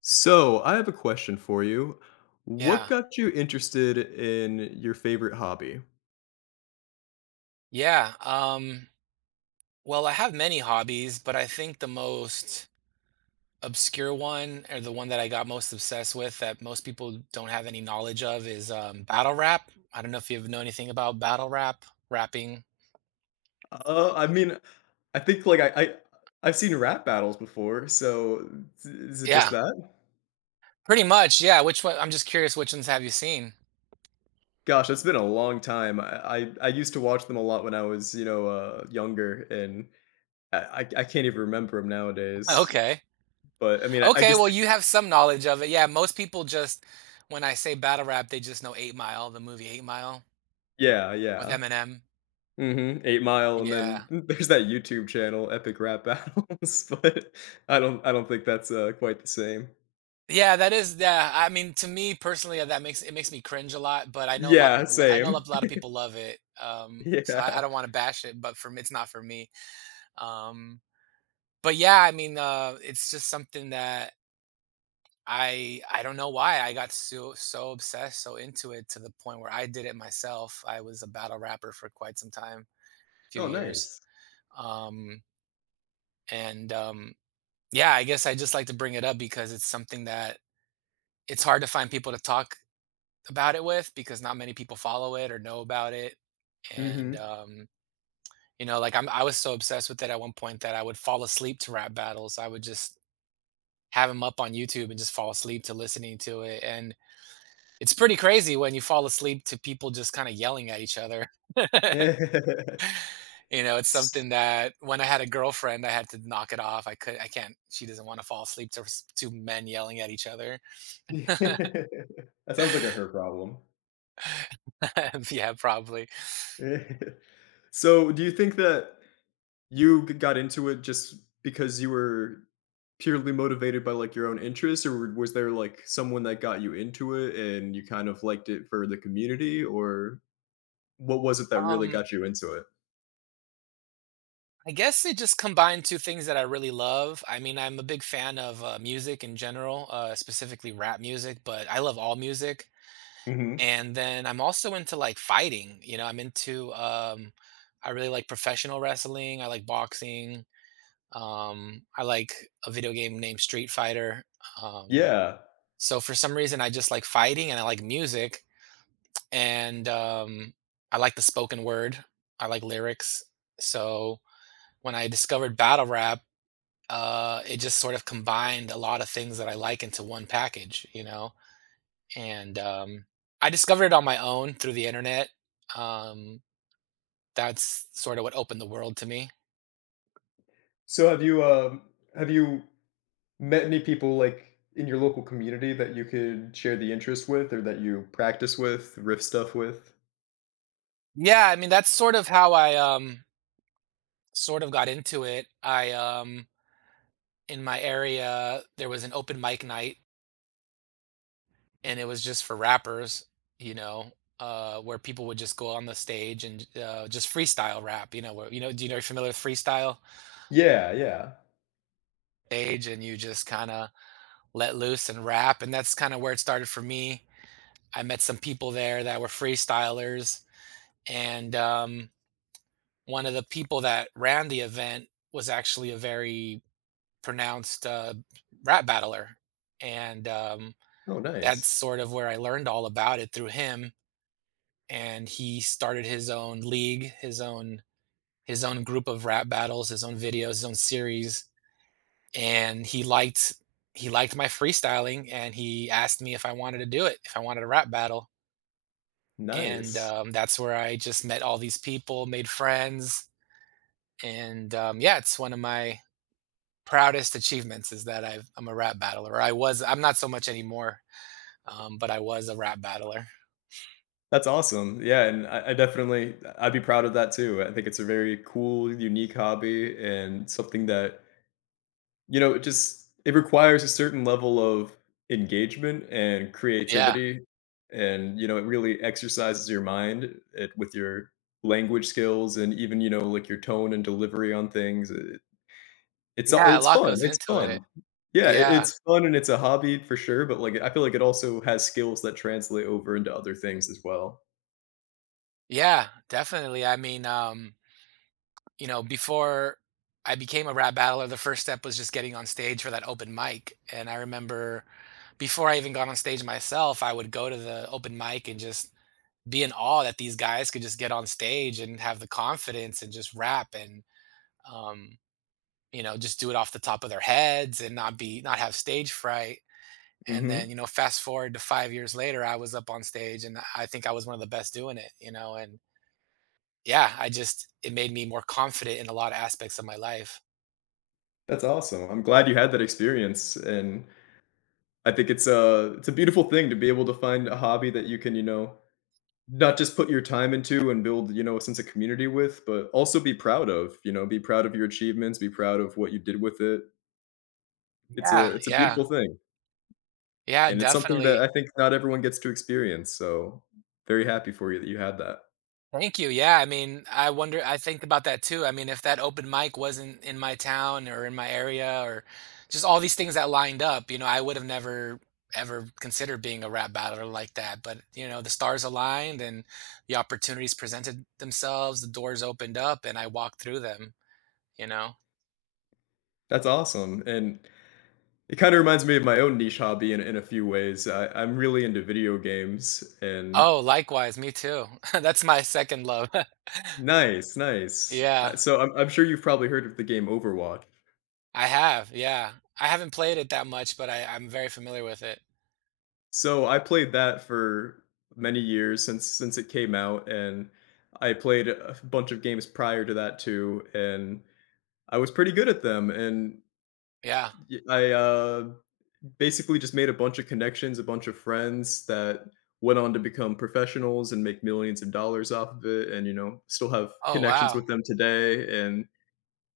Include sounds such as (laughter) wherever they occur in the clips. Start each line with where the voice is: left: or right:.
left: So, I have a question for you. What
right: Yeah.
left: got you interested in your favorite hobby?
right: Yeah. Well, I have many hobbies, but I think the most obscure one, or the one that I got most obsessed with that most people don't have any knowledge of, is battle rap. I don't know if you know anything about battle rap, rapping.
left: I mean, I think like I I've seen rap battles before, so is it just
right: Yeah,
left: that?
right: pretty much. Yeah. Which one? I'm just curious, which ones have you seen? (laughs)
left: Gosh, it's been a long time. I used to watch them a lot when I was younger, and I can't even remember them nowadays.
right: Okay.
left: But I mean, I
right: Okay.
left: guess
right: Well, you have some knowledge of it. Yeah. Most people just, when I say battle rap, they just know Eight Mile, the movie Eight Mile
left: yeah,
right: with
left: yeah.
right: Eminem.
left: Eight Mile, and then
right: Yeah.
left: (laughs) there's that YouTube channel, Epic Rap Battles. (laughs) But I don't think that's quite the same.
right: Yeah, that is yeah, I mean, to me personally, that makes it makes me cringe a lot, but I know a lot of
left: Yeah,
right: people I know a
left: same.
right: lot of
left: (laughs)
right: people love it. So I
left: Yeah.
right: don't wanna bash it, but for me, it's not for me. Um, but yeah, I mean, it's just something that I don't know why I got so obsessed, so into it to the point where I did it myself. I was a battle rapper for quite some time, few
left: Oh,
right: years.
left: nice.
right: Um, and yeah, I guess I just like to bring it up because it's something that it's hard to find people to talk about it with because not many people follow it or know about it. And
left: Mhm.
right: you know, like I was so obsessed with it at one point that I would fall asleep to rap battles. I would just have them up on YouTube and just fall asleep to listening to it. And it's pretty crazy when you fall asleep to people just kind of yelling at each other. (laughs) you
left: (laughs)
right: know, it's something that when I had a girlfriend, I had to knock it off. I could, I can't. She doesn't want to fall asleep to men yelling at each other. (laughs)
left: That sounds like a her problem.
right: yeah, probably.
left: (laughs) So, do you think that you g got into it just because you were purely motivated by, like, your own interests, or was there, like, someone that got you into it and you kind of liked it for the community, or what was it that really
right: Um,
left: got you into it?
right: I guess it just combined two things that I really love. I mean, I'm a big fan of music in general, specifically rap music, but I love all music.
left: Mhm.
right: And then I'm also into like fighting. You know, I really like professional wrestling. I like boxing. I like a video game named Street Fighter. Um,
left: Yeah.
right: so for some reason, I just like fighting and I like music. And I like the spoken word, I like lyrics. So when I discovered battle rap, it just sort of combined a lot of things that I like into one package, you know? And I discovered it on my own through the internet. Um, that's sort of what opened the world to me.
left: So have you, have you met any people like in your local community that you could share the interest with or that you practice with, riff stuff with?
right: Yeah, I mean that's sort of how I sort of got into it. I In my area there was an open mic night, and it was just for rappers, you know, where people would just go on the stage and just freestyle rap. You know, where, you know, you're familiar with freestyle
left: Yeah, yeah.
right: stage, and you just kind of let loose and rap, and that's kind of where it started for me. I met some people there that were freestylers, and one of the people that ran the event was actually a very pronounced rap battler, and
left: Oh,
right: that's
left: nice.
right: sort of where I learned all about it through him, and he started his own league, his own group of rap battles, his own videos, his own series, and he liked my freestyling, and he asked me if I wanted to do it, if I wanted a rap battle. And
left: Nice.
right: that's where I just met all these people, made friends, and yeah, it's one of my proudest achievements is that I'm a rap battler. I'm not so much anymore, but I was a rap battler.
left: That's awesome. Yeah, and I definitely I'd be proud of that too. I think it's a very cool, unique hobby and something that, you know, it just it requires a certain level of engagement and
right: Yeah,
left: creativity, and, you know, it really exercises your mind, it with your language skills and even, you know, like, your tone and delivery on things,
right: yeah, a
left: it's
right: lot
left: fun,
right: goes
left: it's
right: into it.
left: fun. Yeah,
right: Yeah.
left: it's fun and it's a hobby for sure, but, like, I feel like it also has skills that translate over into other things as well.
right: Yeah, definitely. I mean, you know, before I became a rap battler, the first step was just getting on stage for that open mic. And I remember before I even got on stage myself, I would go to the open mic and just be in awe that these guys could just get on stage and have the confidence and just rap and um, you know, just do it off the top of their heads and not have stage fright. And then,
left: Mhm.
right: you know, fast forward to 5 years later, I was up on stage and I think I was one of the best doing it, you know. And yeah, I just it made me more confident in a lot of aspects of my life.
left: That's awesome, I'm glad you had that experience, and I think it's a beautiful thing to be able to find a hobby that you can, you know, not just put your time into and build, you know, a sense of community with, but also be proud of, you know, be proud of your achievements, be proud of what you did with it.
right: Yeah,
left: It's a
right: yeah.
left: beautiful thing,
right: Yeah,
left: and it's something that I
right: definitely.
left: think not everyone gets to experience, so very happy for you that you had that.
right: Thank you. Yeah, I mean, I think about that too. I mean, if that open mic wasn't in my town or in my area or just all these things that lined up, you know, I would have never ever considered being a rap battler like that. But, you know, the stars aligned and the opportunities presented themselves, the doors opened up and I walked through them, you know?
left: That's awesome, and it kinda reminds me of my own niche hobby in a few ways. I'm really into video games and
right: Oh, likewise, me too. (laughs) That's my second love. (laughs)
left: nice, nice.
right: Yeah.
left: So I'm sure you've probably heard of the game Overwatch.
right: I have, yeah. I haven't played it that much, but I'm very familiar with it.
left: So I played that for many years since it came out, and I played a bunch of games prior to that too, and I was pretty good at them. And
right: Yeah.
left: I basically just made a bunch of connections, a bunch of friends that went on to become professionals and make millions of dollars off of it, and you know still have
right: Oh,
left: connections
right: wow.
left: with them today. And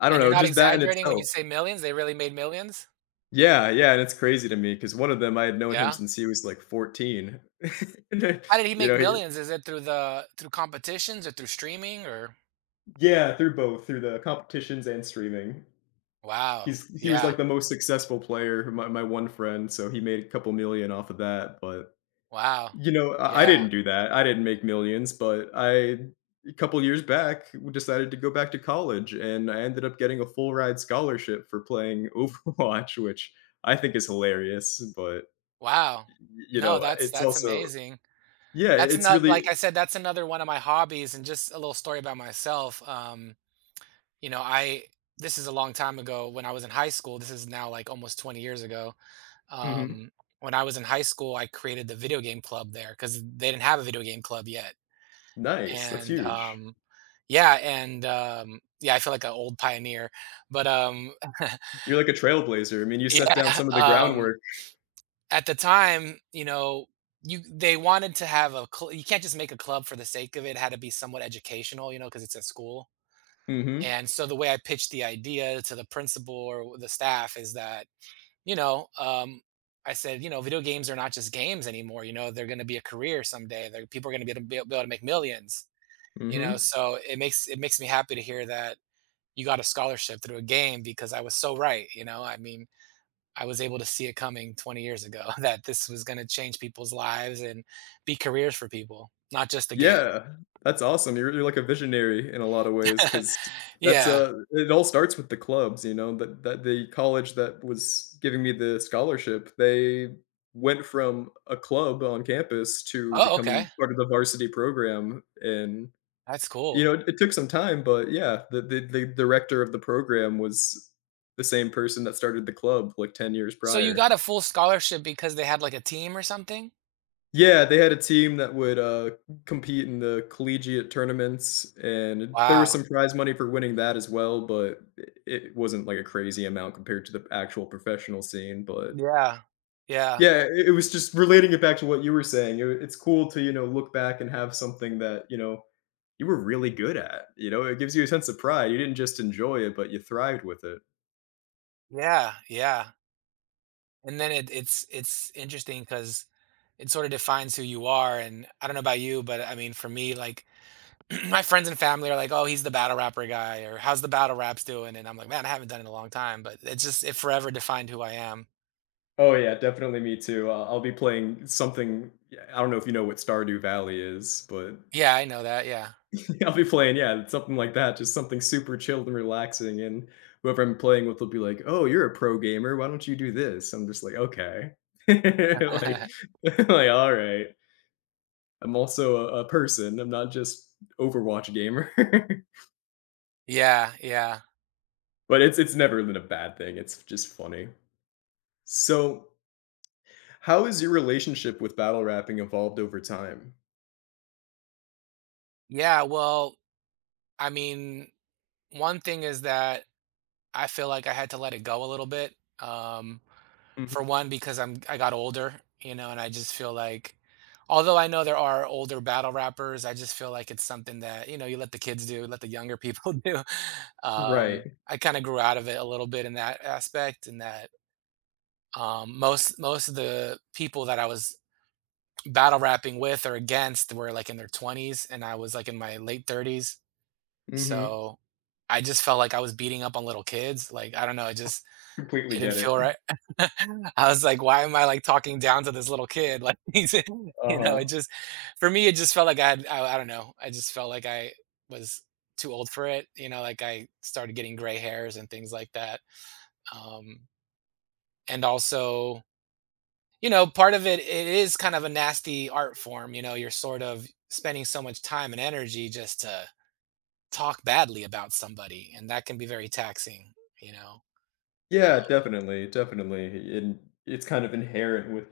left: I don't
right: And you're
left: know,
right: not
left: just that in
right: exaggerating when you
left: itself.
right: say millions? They really made millions?
left: Yeah, yeah, and it's crazy to me because one of them I had known him
right: Yeah?
left: since he was like 14. (laughs)
right: How did he
left: you
right: make
left: know, he,
right: millions? Is it through the through competitions or through streaming, or
left: Yeah, through both, through the competitions and streaming.
right: wow.
left: He was like
right: Yeah.
left: the most successful player, my one friend, so he made a couple million off of that, but
right: Wow.
left: you know, I
right: Yeah.
left: didn't do that. I didn't make millions, but I a couple years back we decided to go back to college and I ended up getting a full ride scholarship for playing (laughs) Overwatch, which I think is hilarious, but
right: Wow.
left: you
right: No,
left: know,
right: that's
left: it's also
right: amazing.
left: yeah,
right: That's
left: it's
right: not
left: really
right: like I said, that's another one of my hobbies and just a little story about myself. You know, I this is a long time ago when I was in high school. This is now like almost 20 years ago.
left: mhm.
right: Um, when I was in high school, I created the video game club there because they didn't have a video game club yet.
left: Nice. That's
right: And
left: huge.
right: yeah, and yeah, I feel like an old pioneer, but
left: You're like a trailblazer. I mean, you
right: (laughs)
left: set down
right: yeah,
left: some of the groundwork.
right: at the time, you know, you they wanted to have a you can't just make a club for the sake of it. It had to be somewhat educational, you know, because it's at school.
left: Mhm.
right: And so the way I pitched the idea to the principal or the staff is that you know, um, I said, you know, video games are not just games anymore. You know, they're going to be a career someday. People are going to be able to make millions. You know,
left: Mhm.
right: so it makes me happy to hear that you got a scholarship through a game because I was so right. You know, I mean, I was able to see it coming 20 years ago (laughs) that this was going to change people's lives and be careers for people, not just a game.
left: Yeah. That's awesome. You're like a visionary in a lot of ways, because
right: (laughs)
left: that's,
right: yeah.
left: it all starts with the clubs, you know, that the college that was giving me the scholarship, they went from a club on campus to
right: Oh,
left: becoming
right: okay.
left: part of the varsity program, and,
right: That's
left: you know,
right: cool.
left: it took some time, but yeah, the director of the program was the same person that started the club, like, 10 years
right: So you
left: prior.
right: got a full scholarship because they had like a team or something?
left: Yeah, they had a team that would, compete in the collegiate tournaments, and there was
right: Wow.
left: some prize money for winning that as well, but it wasn't, like, a crazy amount compared to the actual professional scene, but
right: Yeah. Yeah.
left: yeah, it was just relating it back to what you were saying, it's cool to, you know, look back and have something that, you know, you were really good at, you know? It gives you a sense of pride, you didn't just enjoy it, but you thrived with it.
right: Yeah, yeah. And then it's interesting because it sort of defines who you are. And I don't know about you, but I mean, for me, like (clears throat) my friends and family are like, "Oh, he's the battle rapper guy," or "How's the battle raps doing?" And I'm like, "Man, I haven't done it in a long time." But it forever defined who I am.
left: Oh, yeah, definitely me too, I'll be playing something yeah, I don't know if you know what Stardew Valley is, but
right: Yeah, I know that. Yeah,
left: (laughs) I'll be playing, yeah, something like that, just something super chilled and relaxing, and whoever I'm playing with will be like, "Oh, you're a pro gamer. Why don't you do this?" I'm just like, "Okay." (laughs) Like
right: (laughs)
left: (laughs) like, "All right. I'm also a person. I'm not just Overwatch gamer." (laughs)
right: yeah, yeah,
left: But it's never been a bad thing. It's just funny. So, how has your relationship with battle rapping evolved over time?
right: yeah. Well, I mean, one thing is that I feel like I had to let it go a little bit. Um, For
left: Mhm.
right: one, because I got older, you know, and I just feel like although I know there are older battle rappers, I just feel like it's something that, you know, you let the kids do, let the younger people (laughs) do.
left: Right.
right: I kind of grew out of it a little bit in that aspect. In that most of the people that I was battle rapping with or against were like in their 20s and I was like in my late 30s.
left: Mhm.
right: So I just felt like I was beating up on little kids. Like I don't know, it just
left: Completely
right: didn't
left: get it.
right: feel right. (laughs) I was like, "Why am I, like, talking down to this little kid?" Like, (laughs) he's you know, it
left: Uh-huh.
right: just for me, it just felt like I don't know, I just felt like I was too old for it, you know, like, I started getting gray hairs and things like that, um, and also, you know, part of it is kind of a nasty art form, you know, you're sort of spending so much time and energy just to talk badly about somebody, and that can be very taxing, you know?
left: Yeah,
right: Um
left: definitely, definitely, and it's kind of inherent with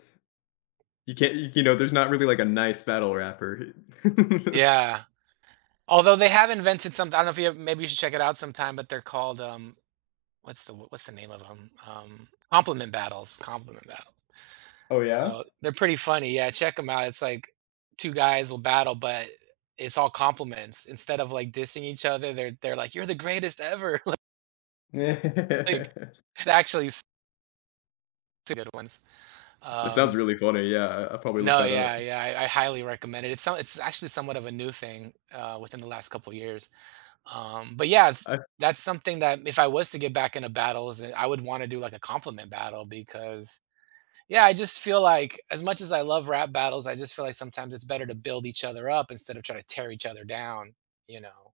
left: you can't you know, there's not really, like, a nice battle rapper. (laughs)
right: Yeah. Although they have invented something, I don't know if you have, maybe you should check it out sometime, but they're called, what's the name of 'em? Compliment battles, compliment battles.
left: Oh, yeah?
right: So they're pretty funny. Yeah, check them out. It's like two guys will battle, but it's all compliments. Instead of, like, dissing each other, they're like, "You're the greatest ever." (laughs) Like,
left: (laughs)
right: it actually, s two good ones.
left: That sounds
right: Um,
left: really funny, yeah, I'll probably look
right: no,
left: that up.
right: yeah, yeah, I highly recommend it. It's actually somewhat of a new thing, within the last couple years. But yeah,
left: I
right: that's something that if I was to get back into battles, I would want to do like a compliment battle because yeah, I just feel like as much as I love rap battles, I just feel like sometimes it's better to build each other up instead of try to tear each other down, you know.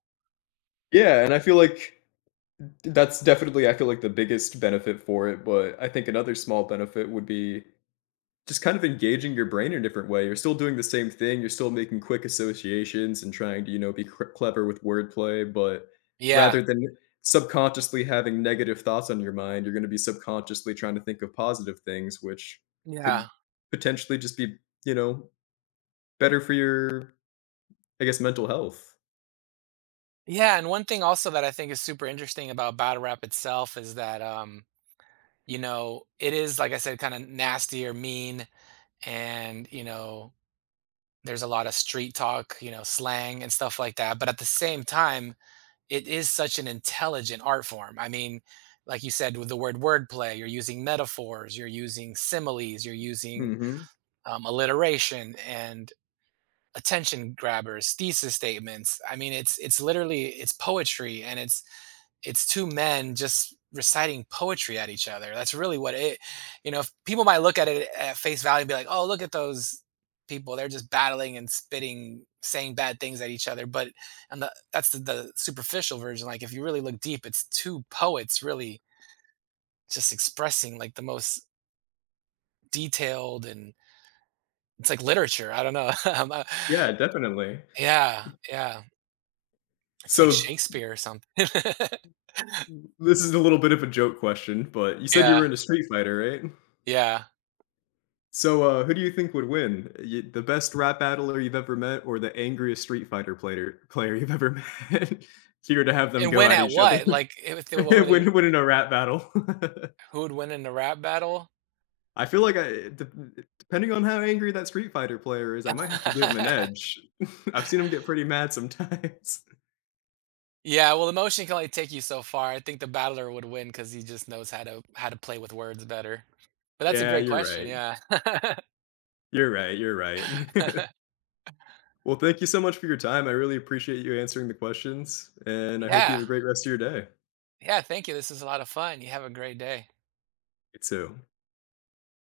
left: Yeah, and I feel like that's definitely I feel like the biggest benefit for it, but I think another small benefit would be just kind of engaging your brain in a different way. You're still doing the same thing. You're still making quick associations and trying to, you know, be clever with wordplay. But
right: Yeah.
left: rather than subconsciously having negative thoughts on your mind, you're going to be subconsciously trying to think of positive things, which could
right: Yeah.
left: potentially just be, you know, better for your, I guess, mental health.
right: Yeah, and one thing also that I think is super interesting about battle rap itself is that you know, it is like I said kind of nasty or mean and, you know, there's a lot of street talk, you know, slang and stuff like that, but at the same time it is such an intelligent art form. I mean, like you said, with the word wordplay, you're using metaphors, you're using similes, you're using
left: Hmm.
right: alliteration and attention grabbers, thesis statements. I mean, it's literally it's poetry, and it's two men just reciting poetry at each other. That's really what it, you know, if people might look at it at face value and be like, oh, look at those people. They're just battling and spitting, saying bad things at each other. But, that's the superficial version. Like, if you really look deep, it's two poets really just expressing like the most detailed and it's like literature. I don't know. (laughs)
left: Yeah, definitely.
right: Yeah. Yeah. It's like
left: So
right: Shakespeare or something. (laughs)
left: this is a little bit of a joke question, but you said you were
right: yeah.
left: in a Street Fighter, right?
right: Yeah.
left: So, who do you think would win? Y The best rap battler you've ever met or the angriest Street Fighter player you've ever met? (laughs) Here to have them
right: And
left: go
right: when
left: at
right: at
left: each other,
right: what? Like, if they, what
left: (laughs)
right: were they
left: win in a rap battle. (laughs)
right: Who would win in a rap battle?
left: I feel like I dep depending on how angry that Street Fighter player is, I might have to give him an
right: (laughs)
left: edge. (laughs) I've seen him get pretty mad sometimes. (laughs)
right: Yeah, well, emotion can only take you so far. I think the battler would win because he just knows how to play with words better. But that's a
left: Yeah,
right: great
left: you're
right: question,
left: right.
right: yeah. (laughs)
left: You're right. (laughs) Well, thank you so much for your time. I really appreciate you answering the questions, and I hope you
right: Yeah.
left: have a great rest of your day.
right: Yeah, thank you, this is a lot of fun. You have a great day.
left: You too.